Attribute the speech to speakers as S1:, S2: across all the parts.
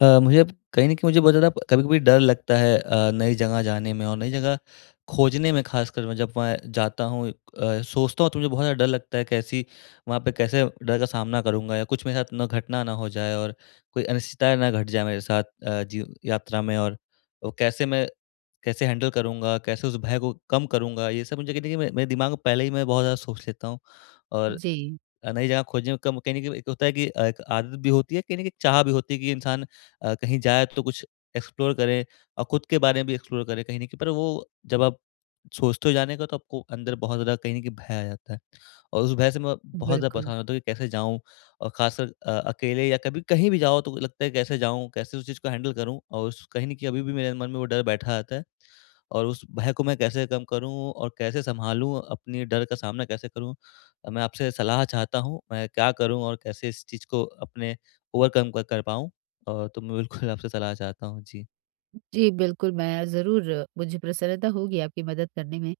S1: मुझे अब कहीं न कहीं मुझे बहुत ज़्यादा कभी-कभी डर लगता है, नई जगह जाने में और नई जगह खोजने में ख़ासकर मैं जब मैं जाता हूँ, सोचता हूँ तो मुझे बहुत ज़्यादा डर लगता है कैसी वहाँ पे कैसे डर का सामना करूँगा या कुछ मेरे साथ ना घटना ना हो जाए और कोई अनिश्चितता ना घट जाए मेरे साथ, जी यात्रा में और वो कैसे हैंडल करूँगा, कैसे उस भय को कम करूँगा, ये सब मुझे कहीं न कहीं मे मेरे दिमाग में पहले ही मैं बहुत ज़्यादा सोच लेता हूँ। और
S2: जी,
S1: नई जगह खोजने में कम कहीं न कहीं एक होता है कि एक आदत भी होती है, कहीं न कहीं चाह भी होती है कि इंसान कहीं जाए तो कुछ एक्सप्लोर करे और खुद के बारे में भी एक्सप्लोर करे कहीं न कहीं। पर वो जब आप सोचते हो जाने का तो आपको अंदर बहुत ज़्यादा कहीं न कहीं भय आ जाता है और उस भय से मैं बहुत ज़्यादा
S2: बिल्कुल।
S1: परेशान होता हूँ कि कैसे जाऊँ? और ख़ासकर अकेले या कभी कहीं भी जाओ तो लगता है कैसे जाऊँ? कैसे उस चीज़ को हैंडल करूँ? और उस कहीं न कहीं अभी भी मेरे मन में वो डर बैठा रहता है और उस भय को मैं कैसे कम करूँ और कैसे सँभालूँ? अपने डर का सामना कैसे करूँ? मैं आपसे सलाह चाहता हूँ, मैं क्या करूँ और कैसे इस चीज़ को अपने ओवरकम क कर पाऊँ? तो मैं बिल्कुल आपसे सलाह चाहता हूँ। जी।
S2: जी, बिल्कुल, मैं ज़रूर मुझे प्रसन्नता होगी आपकी मदद करने में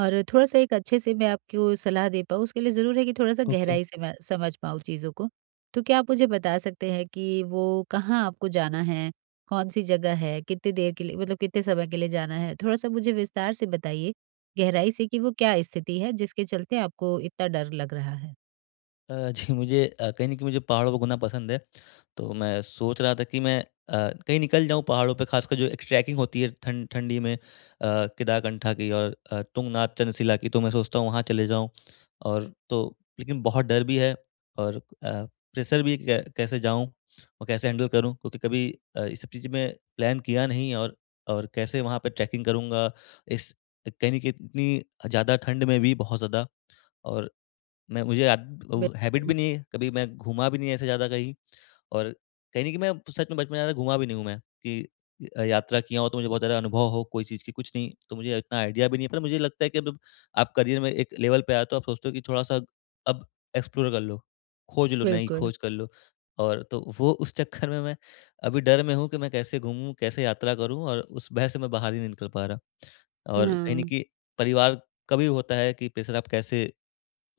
S2: और थोड़ा-सा एक अच्छे से मैं आपको सलाह दे पाऊँ, उसके लिए ज़रूर है कि थोड़ा-सा
S1: ओके।
S2: गहराई से मैं समझ पाऊँ चीज़ों को। तो क्या आप मुझे बता सकते हैं कि वो कहाँ आपको जाना है? कौन-सी जगह है? कितनी देर के लिए मतलब कितने समय के लिए जाना है? थोड़ा-सा मुझे विस्तार से बताइए, गहराई से कि वो क्या स्थिति है, जिसके चलते आपको इतना डर लग रहा है?
S1: अ, जी मुझे कहीं न कहीं मुझे पहाड़ों पे घूमना पसंद है। तो मैं सोच रहा था कि मैं कहीं निकल जाऊँ पहाड़ों पे खासकर जो एक ट्रैकिंग होती है ठंडी में, केदारकंठा की और तुंगनाथ चंद्रशिला की, तो मैं सोचता हूँ वहाँ चले जाऊँ। और तो लेकिन बहुत डर भी है और प्रेशर भी है कि कै कैसे जाऊँ और कैसे हैंडल करूँ? क्योंकि कभी ये सब चीज़ें मैं प्लान किया नहीं, और कैसे वहाँ पे ट्रैकिंग करूँगा? इस कहीं न कहीं इतनी ज़्यादा ठंड में भी बहुत ज़्यादा, और मैं मुझे याद वो हैबिट भी
S2: बिल्कुल,
S1: नहीं है, कभी मैं घूमा भी नहीं ऐसे ज़्यादा कहीं, और कहीं नहीं कि मैं सच में बचपन में ज़्यादा घूमा भी नहीं हूँ मैं कि यात्रा किया हो तो मुझे बहुत ज़्यादा अनुभव हो कोई चीज़ की, कुछ नहीं। तो मुझे इतना आइडिया भी नहीं है, पर मुझे लगता है कि जब आप करियर में एक लेवल पे आए हो तो आप सोचते हो कि थोड़ा-सा अब एक्सप्लोर कर लो, खोज लो, नई
S2: बिल्कुल।
S1: खोज कर लो। और तो वो उस चक्कर में मैं अभी डर में हूँ कि मैं कैसे घूमूँ, कैसे यात्रा करूँ और उस भय से मैं बाहर ही नहीं निकल पा रहा। और कहीं नहीं
S2: हाँ।
S1: कि परिवार का भी होता है कि प्रेशर, आप कैसे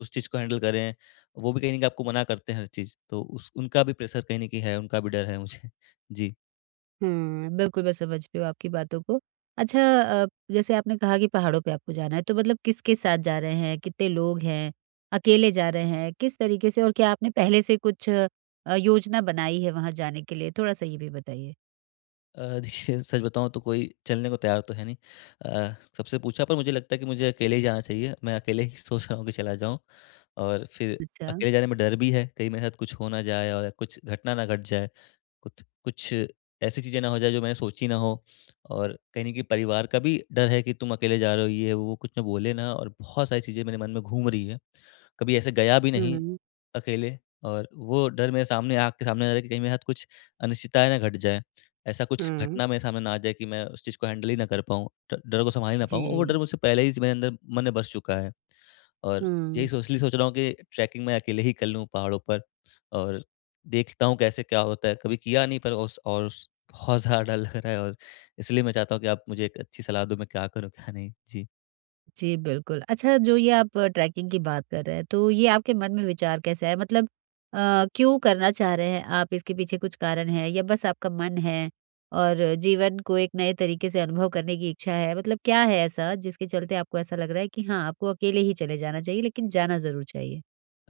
S1: उस चीज़ को हैंडल करें, वो भी कहीं न कहीं आपको मना करते हैं हर चीज़। तो उस उनका भी प्रेशर कहीं न कहीं है, उनका भी डर है मुझे। जी।
S2: हुँ, बिल्कुल मैं समझ रही हूँ आपकी बातों को। अच्छा अ, जैसे आपने कहा कि पहाड़ों पे आपको जाना है, तो मतलब किसके साथ जा रहे हैं? कितने लोग हैं? अकेले जा रहे हैं? किस तरीके से और क्या आपने पहले से कुछ योजना बनाई है वहाँ जाने के लिए? थोड़ा-सा ये भी बताइए।
S1: देखिए, सच बताऊँ तो कोई चलने को तैयार तो है नहीं। सबसे पूछा, पर मुझे लगता है कि मुझे अकेले ही जाना चाहिए। मैं अकेले ही सोच रहा हूँ कि चला जाऊँ और फिर
S2: अच्छा।
S1: अकेले जाने में डर भी है, कहीं मेरे साथ कुछ हो ना जाए और कुछ घटना ना घट जाए। कुछ कुछ ऐसी चीज़ें ना हो जाए जो मैंने सोची ना हो, और कहीं न कहीं परिवार का भी डर है कि तुम अकेले जा रहे हो, ये है, वो कुछ ना बोले ना, और बहुत सारी चीज़ें मेरे मन में घूम रही है। कभी ऐसे गया भी नहीं
S2: हुँ,
S1: अकेले, और वो डर मेरे सामने आँख के सामने आ रहा है कि कहीं मेरे साथ कुछ अनिश्चितताएँ ना घट जाए। ऐसा कुछ
S2: हुँ।
S1: घटना मेरे सामने ना आ जाए कि मैं उस चीज़ को हैंडल ही ना कर पाऊँ, ड डर को संभाल ही ना पाऊँ, और वो
S2: जी।
S1: डर मुझसे पहले ही मेरे अंदर मन में बस चुका है। और यही
S2: हुँ।
S1: सोच, इसलिए सोच रहा हूँ कि ट्रैकिंग मैं अकेले ही कर लूँ पहाड़ों पर और देखता हूँ कैसे क्या होता है। कभी किया नहीं, पर उस और उस बहुत ज़्यादा डर लग रहा है और इसलिए मैं चाहता हूँ कि आप मुझे एक अच्छी सलाह दो, मैं क्या करूँ क्या नहीं? जी।
S2: जी, बिल्कुल। अच्छा जो ये आप ट्रैकिंग की बात कर रहे हैं, तो ये आपके मन में विचार कैसा है? मतलब क्यों करना चाह रहे हैं आप? इसके पीछे कुछ कारण है या बस आपका मन है और जीवन को एक नए तरीके से अनुभव करने की इच्छा है? मतलब क्या है ऐसा जिसके चलते आपको ऐसा लग रहा है कि हाँ, आपको अकेले ही चले जाना चाहिए लेकिन जाना ज़रूर चाहिए?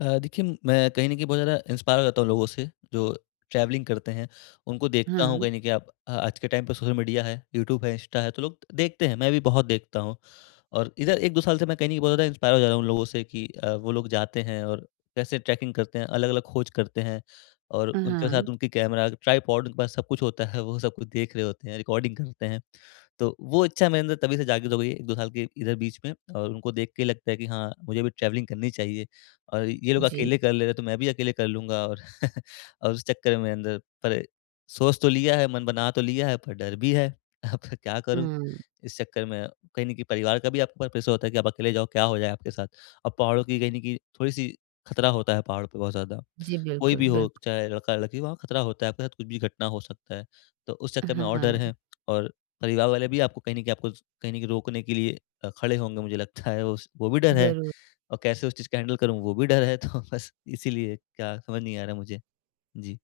S1: देखिए, मैं कहीं न कहीं बहुत ज़्यादा इंस्पायर हो जाता हूँ लोगों से जो ट्रैवलिंग करते हैं। उनको देखता हूँ
S2: हाँ।
S1: कहीं न कहीं, आप आज के टाइम पे सोशल मीडिया है, यूट्यूब है, इंस्टा है, तो लोग देखते हैं, मैं भी बहुत देखता हूँ। और इधर 1-2 साल से मैं कहीं न कहीं बहुत ज़्यादा इंस्पायर हो जा रहा हूँ उन लोगों से कि वो लोग जाते हैं और कैसे ट्रैकिंग करते हैं, अलग-अलग खोज करते हैं, और उनके
S2: हाँ,
S1: साथ उनकी कैमरा, ट्राइपॉड, उनके पास सब कुछ होता है, वो सब कुछ देख रहे होते हैं, रिकॉर्डिंग करते हैं। तो वो इच्छा मेरे अंदर तभी से जागृत हो गई है, 1-2 साल के इधर बीच में, और उनको देख के लगता है कि हाँ, मुझे भी ट्रैवलिंग करनी चाहिए। और ये लोग
S2: जी।
S1: अकेले कर ले रहे हैं, तो मैं भी अकेले कर लूँगा और और उस चक्कर में अंदर पर सोच तो लिया है, मन बना तो लिया है, पर डर भी है। अब क्या करूँ?
S2: हुँ।
S1: इस चक्कर में कहीं न कहीं परिवार का भी आपके ऊपर प्रेशर होता है कि आप अकेले जाओ, क्या हो जाए आपके साथ? और पहाड़ों की कहीं न कहीं थोड़ी-सी खतरा होता है, पहाड़ों पे बहुत ज़्यादा।
S2: जी,
S1: कोई
S2: बिल्कुल,
S1: भी हो,
S2: बिल्कुल।
S1: चाहे लड़का-लड़की, वहाँ खतरा होता है, आपके साथ कुछ भी घटना हो सकता है। तो उस चक्कर में और डर
S2: हाँ,
S1: है, और परिवार वाले भी आपको कहीं न कहीं, आपको कहीं न कहीं रोकने के लिए खड़े होंगे मुझे लगता है, उस वो भी डर है।
S2: ज़रूर।
S1: और कैसे उस चीज़ को हैंडल करूँ, वो भी डर है, तो बस इसीलिए क्या समझ नहीं आ रहा मुझे। जी।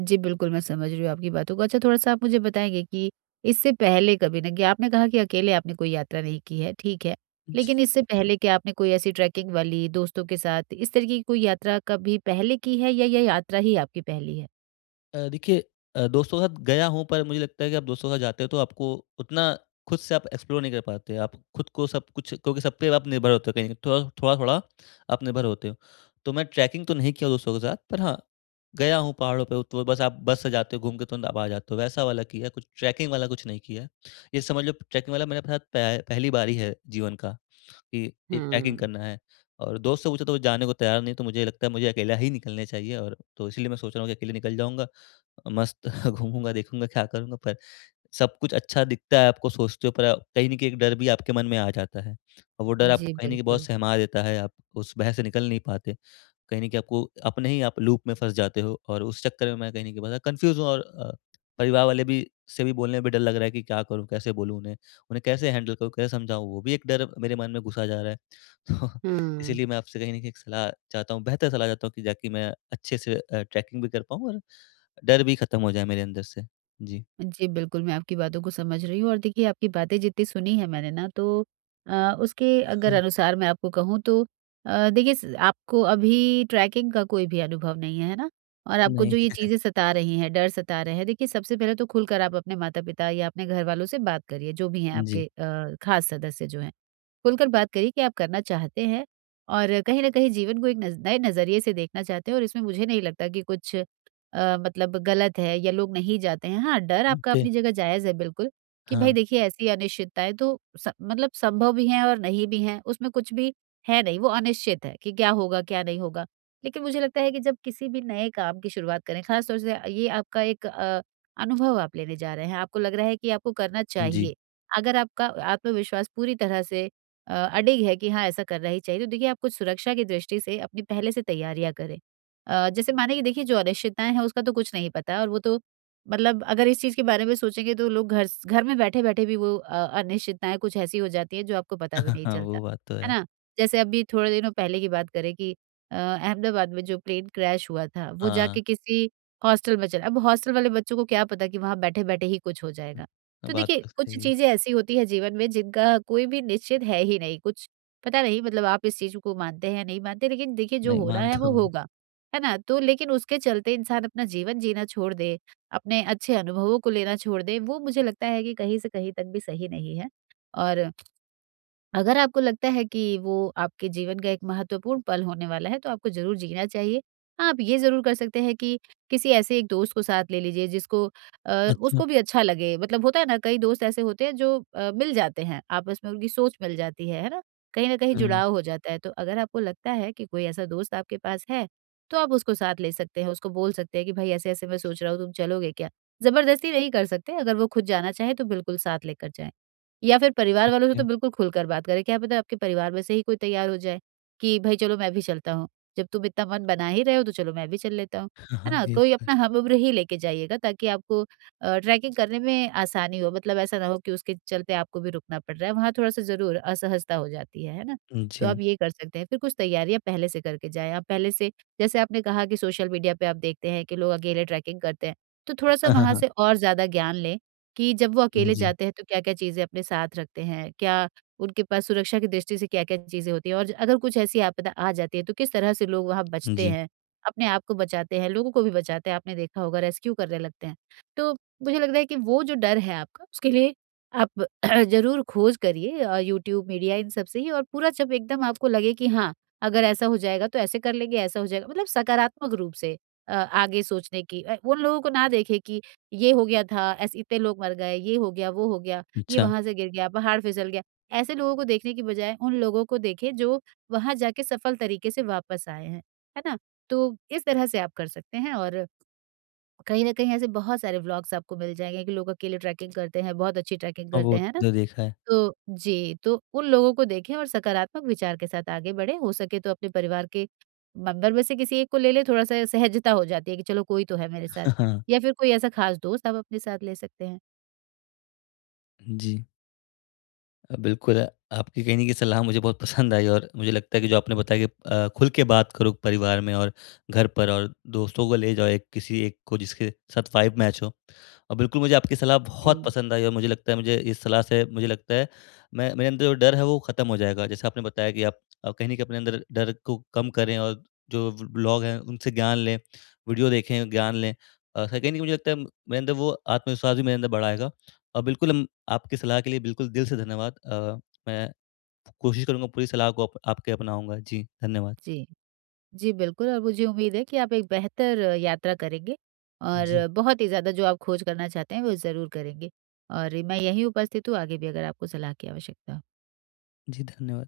S2: जी, बिल्कुल, मैं समझ रही हूँ आपकी बातों को। अच्छा थोड़ा-सा आप मुझे बताएँगे कि इससे पहले कभी ना कि आपने कहा कि अकेले आपने कोई यात्रा नहीं की है, ठीक है।
S1: जी।
S2: लेकिन इससे पहले क्या आपने कोई ऐसी ट्रैकिंग वाली, दोस्तों के साथ इस तरीके की कोई यात्रा कभी पहले की है या ये यात्रा ही आपकी पहली है?
S1: देखिए, दोस्तों के साथ गया हूँ, पर मुझे लगता है कि आप दोस्तों के साथ जाते हो तो आपको उतना खुद से आप एक्सप्लोर नहीं कर पाते। आप खुद को सब कुछ, क्योंकि सब पे आप निर्भर होते हो कहीं, थोड़ा-थोड़ा आप निर्भर होते हो। तो मैं ट्रैकिंग तो नहीं किया दोस्तों के साथ, पर हाँ, गया हूँ पहाड़ों पे, तो बस आप बस से जाते हो, घूम के तुरंत आप आ जाते हो। वैसा वाला किया है, कुछ ट्रैकिंग वाला कुछ नहीं किया है। ये समझ लो ट्रैकिंग वाला मेरे साथ पह पहली बार ही है जीवन का। कि ये पैकिंग
S2: हुँ।
S1: करना है, और दोस्त से पूछा तो वो जाने को तैयार नहीं, तो मुझे लगता है मुझे अकेला ही निकलने चाहिए, और तो इसलिए मैं सोच रहा हूँ कि अकेले निकल जाऊँगा। मस्त घूमूँगा, देखूँगा क्या करूँगा, पर सब कुछ अच्छा दिखता है आपको सोचते हो, पर कहीं न कहीं एक डर भी आपके मन में आ जाता है। और वो डर
S2: जी,
S1: आपको कहीं न कहीं
S2: बिल्कुल।
S1: बहुत सहमा देता है, आप उस भय से निकल नहीं पाते। कहीं न कहीं आपको अपने ही आप लूप में फँस जाते हो, और उस चक्कर में मैं कहीं न कहीं बड़ा कन्फ्यूज़ हूँ, और परिवार वाले भी से भी बोलने में भी डर लग रहा है कि क्या करूँ, कैसे बोलूँ उन्हें? उन्हें कैसे हैंडल करूँ, कैसे समझाऊँ? वो भी एक डर मेरे मन में घुसा जा रहा है। तो
S2: हुँ।
S1: इसीलिए मैं आपसे कहीं न कहीं एक सलाह चाहता हूँ, बेहतर सलाह चाहता हूँ, कि ताकि मैं अच्छे से ट्रैकिंग भी कर पाऊँ और डर भी खत्म हो जाए मेरे अंदर से। जी।
S2: जी, बिल्कुल, मैं आपकी बातों को समझ रही हूँ और देखिए आपकी बातें जितनी सुनी है मैंने ना तो उसके अगर
S1: हाँ,
S2: अनुसार मैं आपको कहूँ तो देखिए स आपको अभी ट्रैकिंग का कोई भी अनुभव नहीं है, है ना? और आपको जो
S1: नहीं।
S2: ये चीज़ें सता रही हैं, डर सता रहे हैं, देखिए सबसे पहले तो खुलकर आप अपने माता-पिता या अपने घरवालों से बात करिए, जो भी हैं आपके
S1: जी,
S2: ख़ास सदस्य जो हैं। खुलकर बात करिए कि आप करना चाहते हैं और कहीं न कहीं जीवन को एक नज़ नए नज़रिए से देखना चाहते हैं और इसमें मुझे नहीं लगता कि कुछ मतलब गलत है या लोग नहीं जाते हैं। हाँ, डर आपका
S1: ओके,
S2: अपनी जगह जायज़ है बिल्कुल, कि भई
S1: हाँ,
S2: देखिए ऐसी अनिश्चितताएँ तो स मतलब संभव भी हैं और नहीं भी हैं, उसमें कुछ भी है नहीं, वो अनिश्चित है कि क्या होगा, क्या नहीं होगा। लेकिन मुझे लगता है कि जब किसी भी नए काम की शुरुआत करें, ख़ास तौर से ये आपका एक अनुभव आप लेने जा रहे हैं, आपको लग रहा है कि आपको करना
S1: जी।
S2: चाहिए। अगर आपका आत्मविश्वास पूरी तरह से अडिग है कि हाँ, ऐसा करना ही चाहिए, तो देखिए आप कुछ सुरक्षा की दृष्टि से अपनी पहले से तैयारियाँ करें। जैसे माने कि देखिए जो अनिश्चितताएँ हैं उसका तो कुछ नहीं पता और वो तो मतलब अगर इस चीज़ के बारे में सोचेंगे तो लोग घर स घर में बैठे-बैठे भी वो अनिश्चितताएँ कुछ ऐसी हो जाती हैं जो आपको पता भी नहीं
S1: हाँ,
S2: चलता,
S1: वो बात तो
S2: है
S1: है।
S2: ना? जैसे अभी थोड़े दिनों पहले की बात करें कि अहमदाबाद में जो प्लेन क्रैश हुआ था, वो
S1: हाँ,
S2: जाके किसी हॉस्टल में चला अब हॉस्टल वाले बच्चों को क्या पता कि वहाँ बैठे-बैठे ही कुछ हो जाएगा।
S1: हाँ,
S2: तो
S1: बात
S2: देखिए,
S1: तो
S2: कुछ
S1: सही है।
S2: चीज़ें ऐसी होती हैं जीवन में जिनका कोई भी निश्चित है ही नहीं कुछ, पता नहीं मतलब आप इस चीज़ को मानते हैं या नहीं मानते, लेकिन देखिए जो
S1: नहीं,
S2: होना है
S1: मानता
S2: वो
S1: हूँ।
S2: होगा, है ना? तो लेकिन उसके चलते इंसान अपना जीवन जीना छोड़ दे, अपने अच्छे अनुभवों को लेना छोड़ दे, वो मुझे लगता है कि कहीं से कहीं तक भी सही नहीं है। और अगर आपको लगता है कि वो आपके जीवन का एक महत्वपूर्ण पल होने वाला है, तो आपको ज़रूर जीना चाहिए। हाँ, आप ये ज़रूर कर सकते हैं कि किसी ऐसे एक दोस्त को साथ ले लीजिए जिसको अ,
S1: अच्छा,
S2: उसको भी अच्छा लगे। मतलब होता है ना, कई दोस्त ऐसे होते हैं जो मिल जाते हैं, आपस में उनकी सोच मिल जाती है ना? कहीं न कहीं
S1: हुँ,
S2: जुड़ाव हो जाता है। तो अगर आपको लगता है कि कोई ऐसा दोस्त आपके पास है, तो आप उसको साथ ले सकते हैं, उसको बोल सकते हैं कि भई ऐसे-ऐसे मैं सोच रहा हूँ, तुम चलोगे क्या? ज़बरदस्ती नहीं कर सकते, अगर वो खुद जाना चाहे तो बिल्कुल साथ लेकर जाएँ। या फिर परिवार वालों से
S1: ओके।
S2: तो बिल्कुल खुलकर बात करें, क्या पता आपके परिवार में से ही कोई तैयार हो जाए, कि भई चलो मैं भी चलता हूँ, जब तुम इतना मन बना ही रहे हो तो चलो मैं भी चल लेता हूँ,
S1: हाँ,
S2: है
S1: हाँ,
S2: ना?
S1: ये
S2: कोई अपना हम-उम्र ही लेके जाइएगा ताकि आपको ट्रैकिंग करने में आसानी हो, मतलब ऐसा ना हो कि उसके चलते आपको भी रुकना पड़ रहा है, वहाँ थोड़ा-सा ज़रूर असहजता हो जाती है ना?
S1: तो,
S2: तो
S1: जी।
S2: आप ये कर सकते हैं, फिर कुछ तैयारियाँ पहले से करके जाएँ, आप पहले से जैसे आपने कहा कि सोशल मीडिया पे आप देखते हैं कि लोग अकेले ट्रैकिंग करते हैं, तो थोड़ा-सा
S1: हाँ, हाँ,
S2: वहाँ
S1: हाँ,
S2: से और ज़्यादा ज्ञान लें कि जब वो अकेले
S1: जी,
S2: जाते हैं जी। तो क्या-क्या चीज़ें अपने साथ रखते हैं? क्या उनके पास सुरक्षा की दृष्टि से क्या-क्या चीज़ें होती हैं? और अगर कुछ ऐसी आपदा आ जाती है तो किस तरह से लोग वहाँ बचते
S1: जी,
S2: हैं? अपने आप को बचाते हैं, लोगों को भी बचाते हैं, आपने देखा होगा रेस्क्यू करने लगते हैं। तो मुझे लगता है कि वो जो डर है आपका उसके लिए आप ज़रूर खोज करिए यूट्यूब, मीडिया इन सब से ही और पूरा जब एकदम आपको लगे कि हाँ, अगर ऐसा हो जाएगा तो ऐसे कर लेंगे, ऐसा हो जाएगा मतलब सकारात्मक रूप से आगे सोचने की उन लोगों को ना देखें कि ये हो गया था, ऐसे इतने लोग मर गए, ये हो गया, वो हो गया, ये
S1: अच्छा।
S2: वहाँ से गिर गया, पहाड़ फिसल गया। ऐसे लोगों को देखने की बजाय उन लोगों को देखें जो वहाँ जाके सफल तरीके से वापस आए हैं, है ना? तो इस तरह से आप कर सकते हैं और कहीं न कहीं ऐसे बहुत सारे व्लॉग्स आपको मिल जाएँगे कि लोग अकेले ट्रैकिंग करते हैं, बहुत अच्छी ट्रैकिंग
S1: हाँ,
S2: करते
S1: वो
S2: हैं, है ना?
S1: तो देखा है।
S2: तो जी, तो उन लोगों को देखें और सकारात्मक विचार के साथ आगे बढ़ें। हो सके तो अपने परिवार के मेंबर में से किसी एक को ले लें, थोड़ा-सा सहजता हो जाती है कि चलो कोई तो है मेरे साथ
S1: हाँ, हाँ,
S2: या फिर कोई ऐसा ख़ास दोस्त आप अपने साथ ले सकते हैं।
S1: जी। बिल्कुल, आपकी कहीं न कहीं सलाह मुझे बहुत पसंद आई, और मुझे लगता है कि जो आपने बताया कि खुल के बात करो परिवार में और घर पर, और दोस्तों को ले जाओ एक, किसी एक को जिसके साथ वाइब मैच हो। और बिल्कुल मुझे आपकी सलाह
S2: जी।
S1: बहुत पसंद आई, और मुझे लगता है, मुझे इस सलाह से मुझे लगता है मैं, मेरे अंदर जो डर है वो ख़त्म हो जाएगा। जैसे आपने बताया कि आप कहीं न कहीं अपने अंदर डर को कम करें, और जो व ब्लॉग हैं उनसे ज्ञान लें, वीडियो देखें, ज्ञान लें। कहीं न कहीं मुझे लगता है मेरे अंदर वो आत्मविश्वास भी मेरे अंदर बढ़ाएगा। बिल्कुल हम आपकी सलाह के लिए बिल्कुल दिल से धन्यवाद। मैं कोशिश करूँगा पूरी सलाह को अप आपके अपनाऊँगा। जी, धन्यवाद।
S2: जी। जी, बिल्कुल और मुझे उम्मीद है कि आप एक बेहतर यात्रा करेंगे
S1: जी,
S2: और बहुत ही ज़्यादा जो आप खोज करना चाहते हैं, वो ज़रूर करेंगे और मैं यहीं उपस्थित हूँ, आगे भी अगर आपको सलाह की आवश्यकता हो।
S1: जी धन्यवाद।